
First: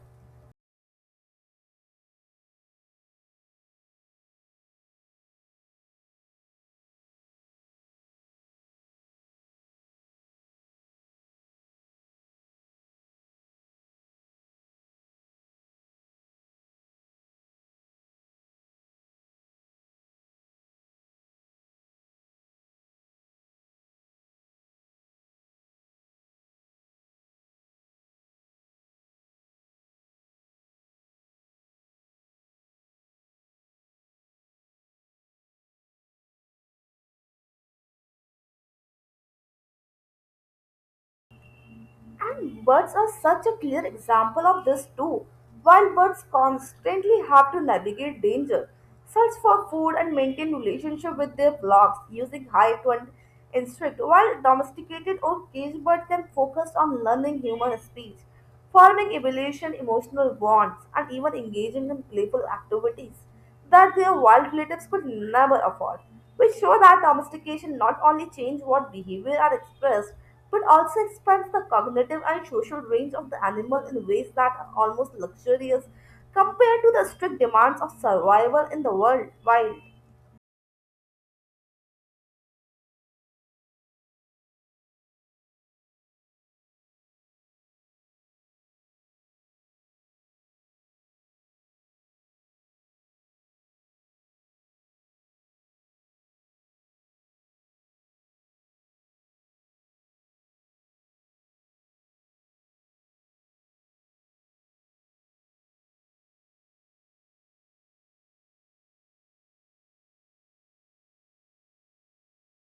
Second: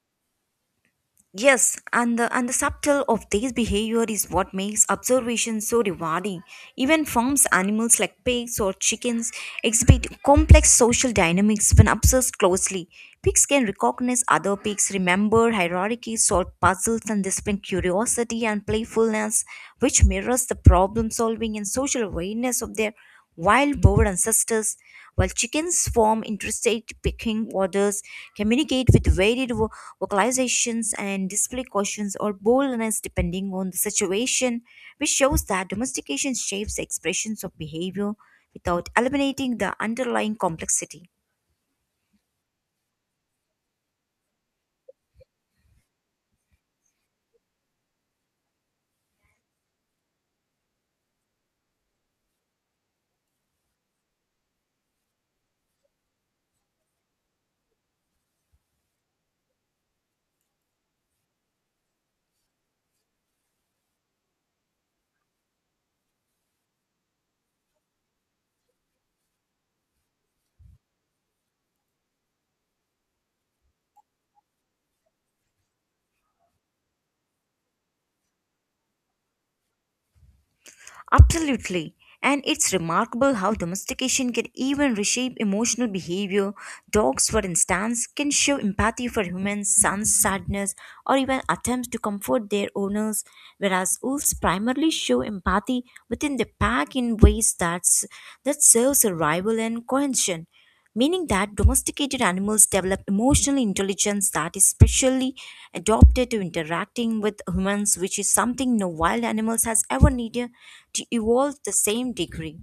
[SPEAKER 1] Yes, and the subtle of this behavior is what makes observation so rewarding. Even farms animals like pigs or chickens exhibit complex social dynamics when observed closely. Pigs can recognize other pigs, remember hierarchies, solve puzzles, and display curiosity and playfulness, which mirrors the problem solving and social awareness of their wild boar ancestors. While chickens form interstate pecking orders, communicate with varied vocalizations and display cautions or boldness depending on the situation, which shows that domestication shapes the expressions of behavior without eliminating the underlying complexity.
[SPEAKER 2] And birds are such a clear example of this too. Wild birds constantly have to navigate danger, search for food, and maintain relationship with their flocks using hive and instinct. While domesticated or caged birds can focus on learning human speech, forming evolution, emotional bonds, and even engaging in playful activities that their wild relatives could never afford, which show that domestication not only changes what behavior are expressed, but also expands the cognitive and social range of the animal in ways that are almost luxurious compared to the strict demands of survival in the world wild.
[SPEAKER 1] Absolutely. And it's remarkable how domestication can even reshape emotional behavior. Dogs, for instance, can show empathy for humans, sense sadness, or even attempts to comfort their owners, whereas wolves primarily show empathy within the pack in ways that serve survival and cohesion meaning that domesticated animals develop emotional intelligence that is specially adapted to interacting with humans, which is something no wild animals has ever needed to evolve the same degree.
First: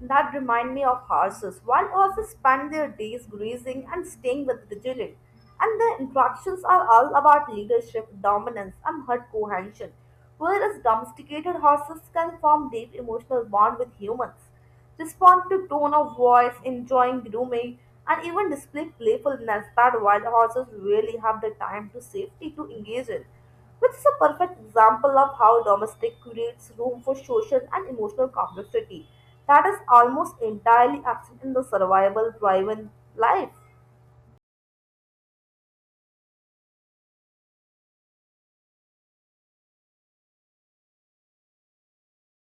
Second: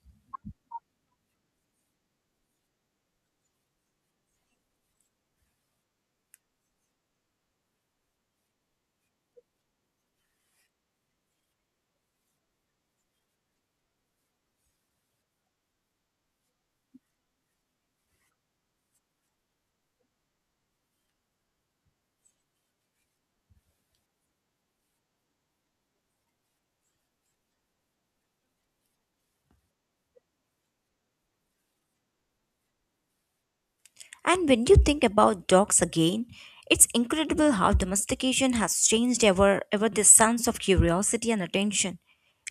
[SPEAKER 2] That remind me of horses. Wild horses spend their days grazing and staying with vigilant, and their interactions are all about leadership, dominance, and herd cohesion. Whereas domesticated horses can form deep emotional bond with humans, respond to tone of voice, enjoying grooming, and even display playfulness that wild horses rarely have the time to safety to engage in, which is a perfect example of how domestic creates room for social and emotional complexity that is almost entirely absent in the survival driven life.
[SPEAKER 1] And when you think about dogs again, it's incredible how domestication has changed ever this sense of curiosity and attention.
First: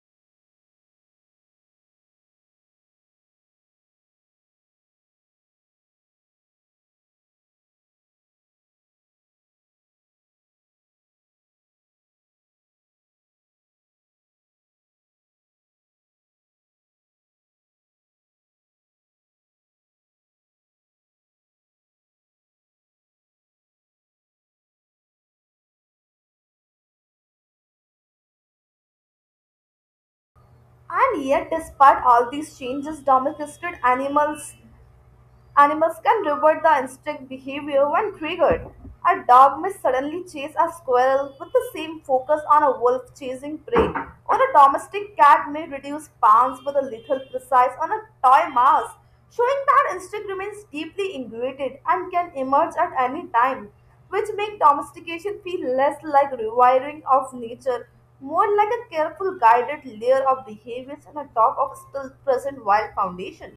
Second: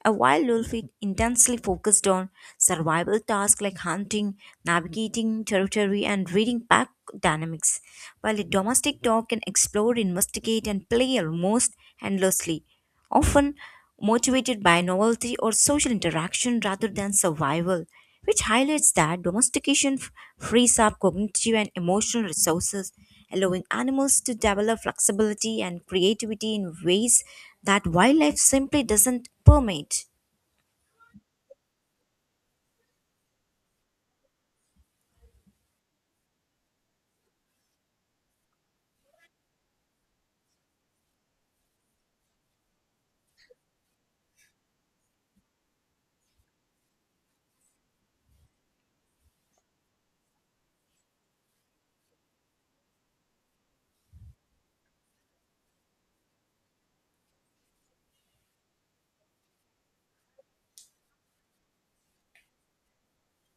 [SPEAKER 1] A wild wolf is intensely focused on survival tasks like hunting, navigating territory, and reading pack dynamics, while a domestic dog can explore, investigate, and play almost endlessly, often motivated by novelty or social interaction rather than survival which highlights that domestication frees up cognitive and emotional resources, allowing animals to develop flexibility and creativity in ways that wildlife simply doesn't permit.
[SPEAKER 2] And yet, despite all these changes, domesticated animals animals can revert the instinct behavior when triggered. A dog may suddenly chase a squirrel with the same focus on a wolf chasing prey, or a domestic cat may reduce pounds with a lethal precise on a toy mouse, showing that instinct remains deeply ingrained and can emerge at any time, which make domestication feel less like rewiring of nature, more like a careful guided layer of behaviors and a talk of still present wild foundation.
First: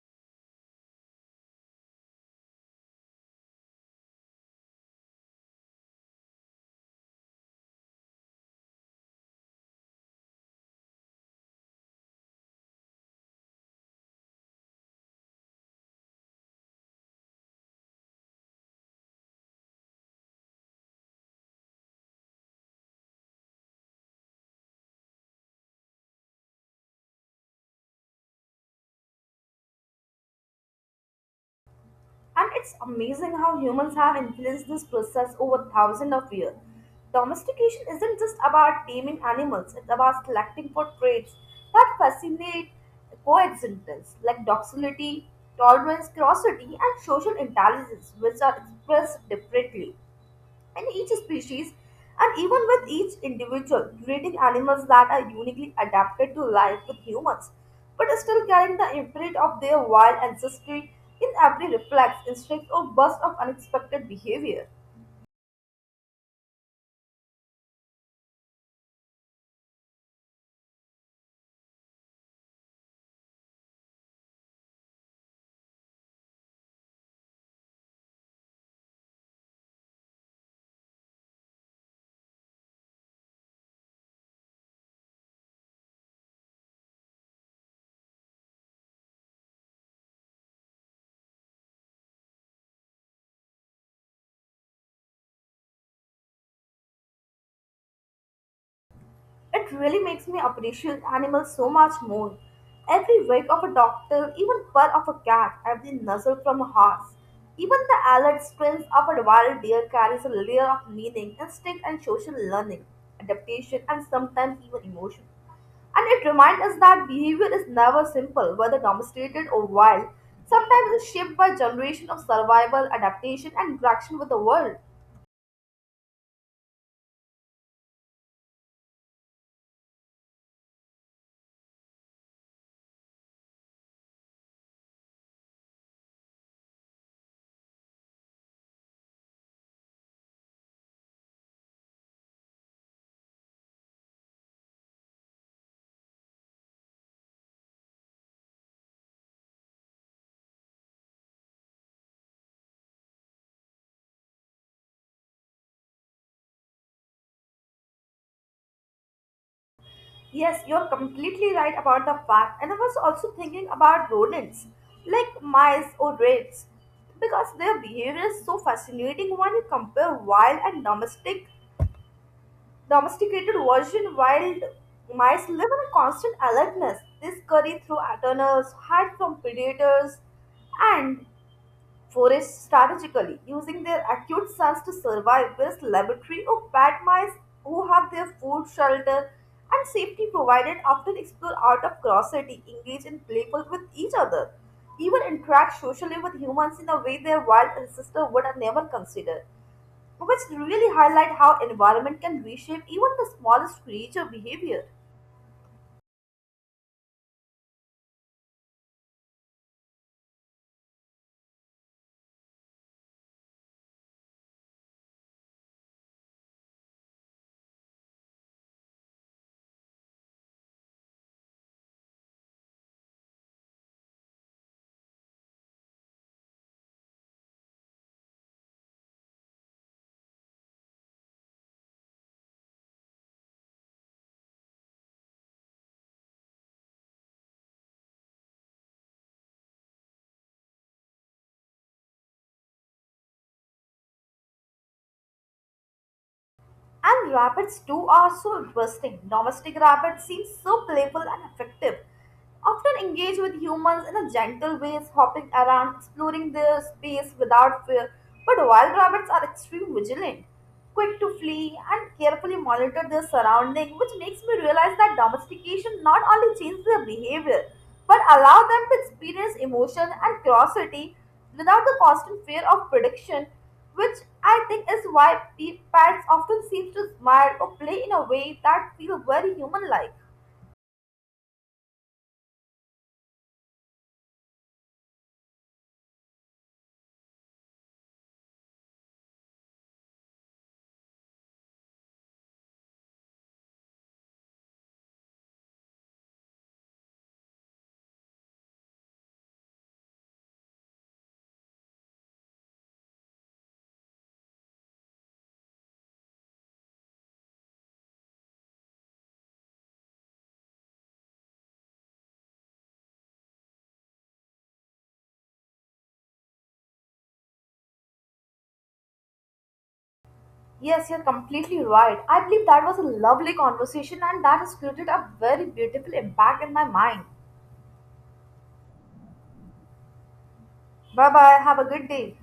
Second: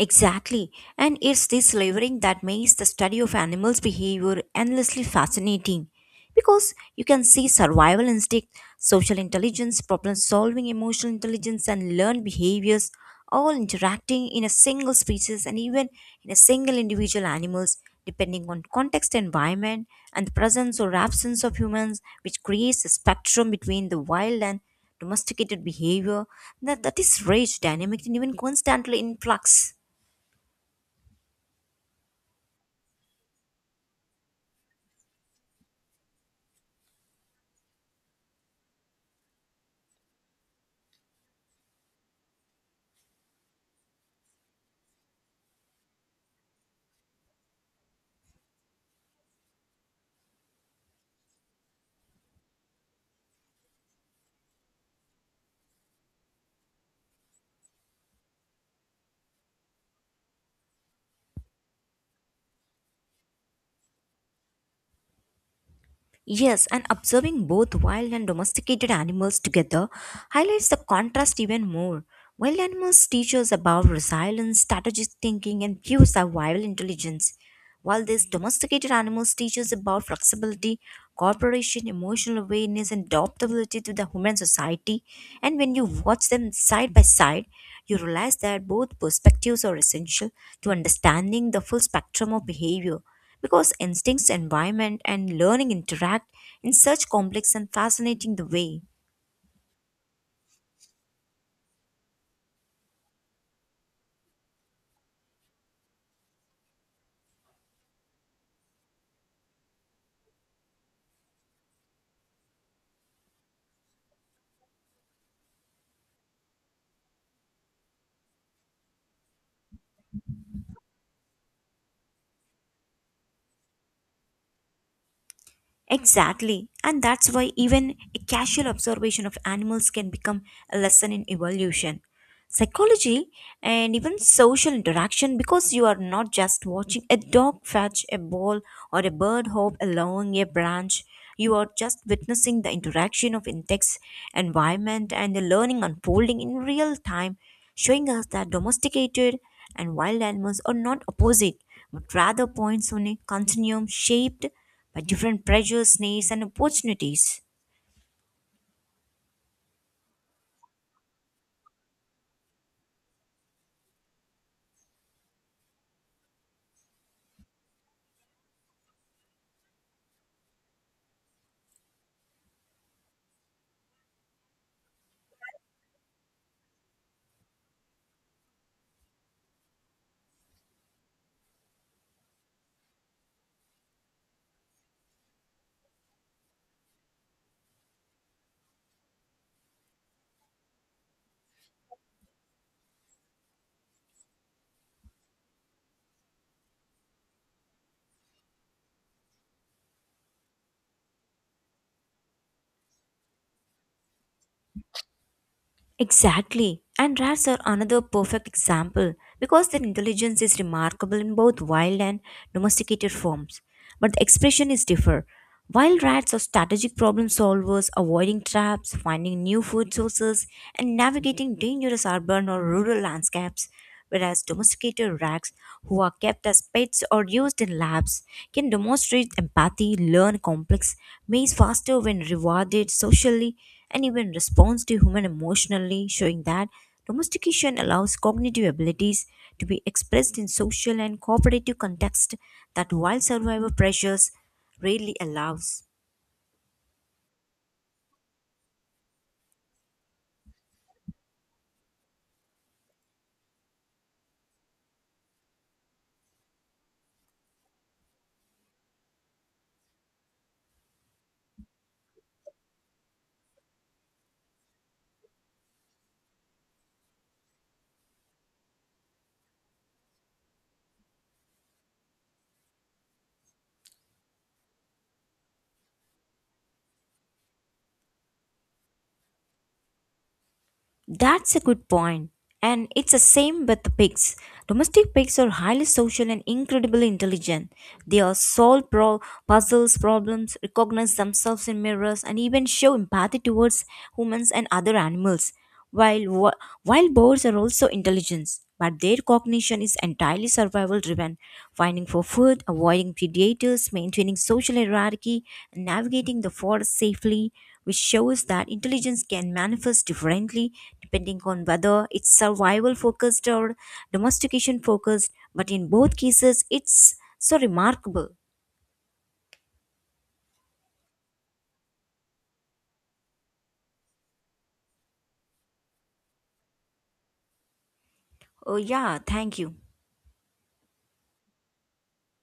[SPEAKER 1] Exactly. And it's this layering that makes the study of animals' behavior endlessly fascinating. Because you can see survival instinct, social intelligence, problem solving, emotional intelligence, and learned behaviors all interacting in a single species and even in a single individual animals, depending on context, environment, and the presence or absence of humans, which creates a spectrum between the wild and domesticated behavior that is rich, dynamic, and even constantly in flux.
[SPEAKER 2] And it's amazing how humans have influenced this process over thousands of years. Domestication isn't just about taming animals, it's about selecting for traits that fascinate coexistence, like docility, tolerance, curiosity, and social intelligence, which are expressed differently in each species and even with each individual, creating animals that are uniquely adapted to life with humans, but still carrying the imprint of their wild ancestry in every reflex, instinct, or burst of unexpected behavior.
[SPEAKER 1] Yes, and observing both wild and domesticated animals together highlights the contrast even more. Wild animals teach us about resilience, strategic thinking, and pure survival intelligence, while these domesticated animals teach us about flexibility, cooperation, emotional awareness, and adaptability to the human society. And when you watch them side by side, you realize that both perspectives are essential to understanding the full spectrum of behavior because instincts, environment, and learning interact in such complex and fascinating the way.
[SPEAKER 2] It really makes me appreciate animals so much more. Every wag of a doctor, even purr of a cat, every nuzzle from a horse, even the alert sprints of a wild deer carries a layer of meaning, instinct, and social learning, adaptation, and sometimes even emotion. And it reminds us that behavior is never simple, whether domesticated or wild. Sometimes it is shaped by generation of survival, adaptation, and interaction with the world.
[SPEAKER 1] Exactly, and that's why even a casual observation of animals can become a lesson in evolution, psychology, and even social interaction because you are not just watching a dog fetch a ball or a bird hop along a branch. You are just witnessing the interaction of insects, environment, and the learning unfolding in real time, showing us that domesticated and wild animals are not opposite but rather points on a continuum shaped by different pressures, needs, and opportunities.
[SPEAKER 2] Yes, you're completely right about the fact, and I was also thinking about rodents like mice or rats because their behavior is so fascinating when you compare wild and domesticated version. Wild mice live in a constant alertness. They scurry through tunnels, hide from predators, and forays strategically, using their acute sense to survive, whereas laboratory or bat mice who have their food, shelter, and safety provided often explore out of curiosity, engage in playful with each other, even interact socially with humans in a way their wild ancestors would have never considered, which really highlight how environment can reshape even the smallest creature behavior.
[SPEAKER 1] Exactly, and rats are another perfect example because their intelligence is remarkable in both wild and domesticated forms, but the expression is differ. Wild rats are strategic problem solvers, avoiding traps, finding new food sources, and navigating dangerous urban or rural landscapes, whereas domesticated rats, who are kept as pets or used in labs, can demonstrate empathy, learn complex maze faster when rewarded socially, and even responds to human emotionally, showing that domestication allows cognitive abilities to be expressed in social and cooperative context that wild survival pressures rarely allows.
[SPEAKER 2] And rabbits too are so interesting. Domestic rabbits seem so playful and effective. Often engage with humans in a gentle way, hopping around, exploring their space without fear. But wild rabbits are extremely vigilant, quick to flee, and carefully monitor their surroundings, which makes me realize that domestication not only changes their behavior, but allow them to experience emotion and curiosity without the constant fear of prediction, which I think is why parents often seem to smile or play in a way that feels very human-like.
[SPEAKER 1] That's a good point. And it's the same with the pigs. Domestic pigs are highly social and incredibly intelligent. They are solve puzzles, problems, recognize themselves in mirrors, and even show empathy towards humans and other animals. While wild boars are also intelligent, but their cognition is entirely survival driven, finding for food, avoiding predators, maintaining social hierarchy, and navigating the forest safely which shows that intelligence can manifest differently depending on whether it's survival focused or domestication focused, but in both cases, it's so remarkable.
[SPEAKER 2] Yes, you're completely right. I believe that was a lovely conversation and that has created a very beautiful impact in my mind.
[SPEAKER 1] Oh, yeah, thank you.
[SPEAKER 2] Bye bye. Have a good day.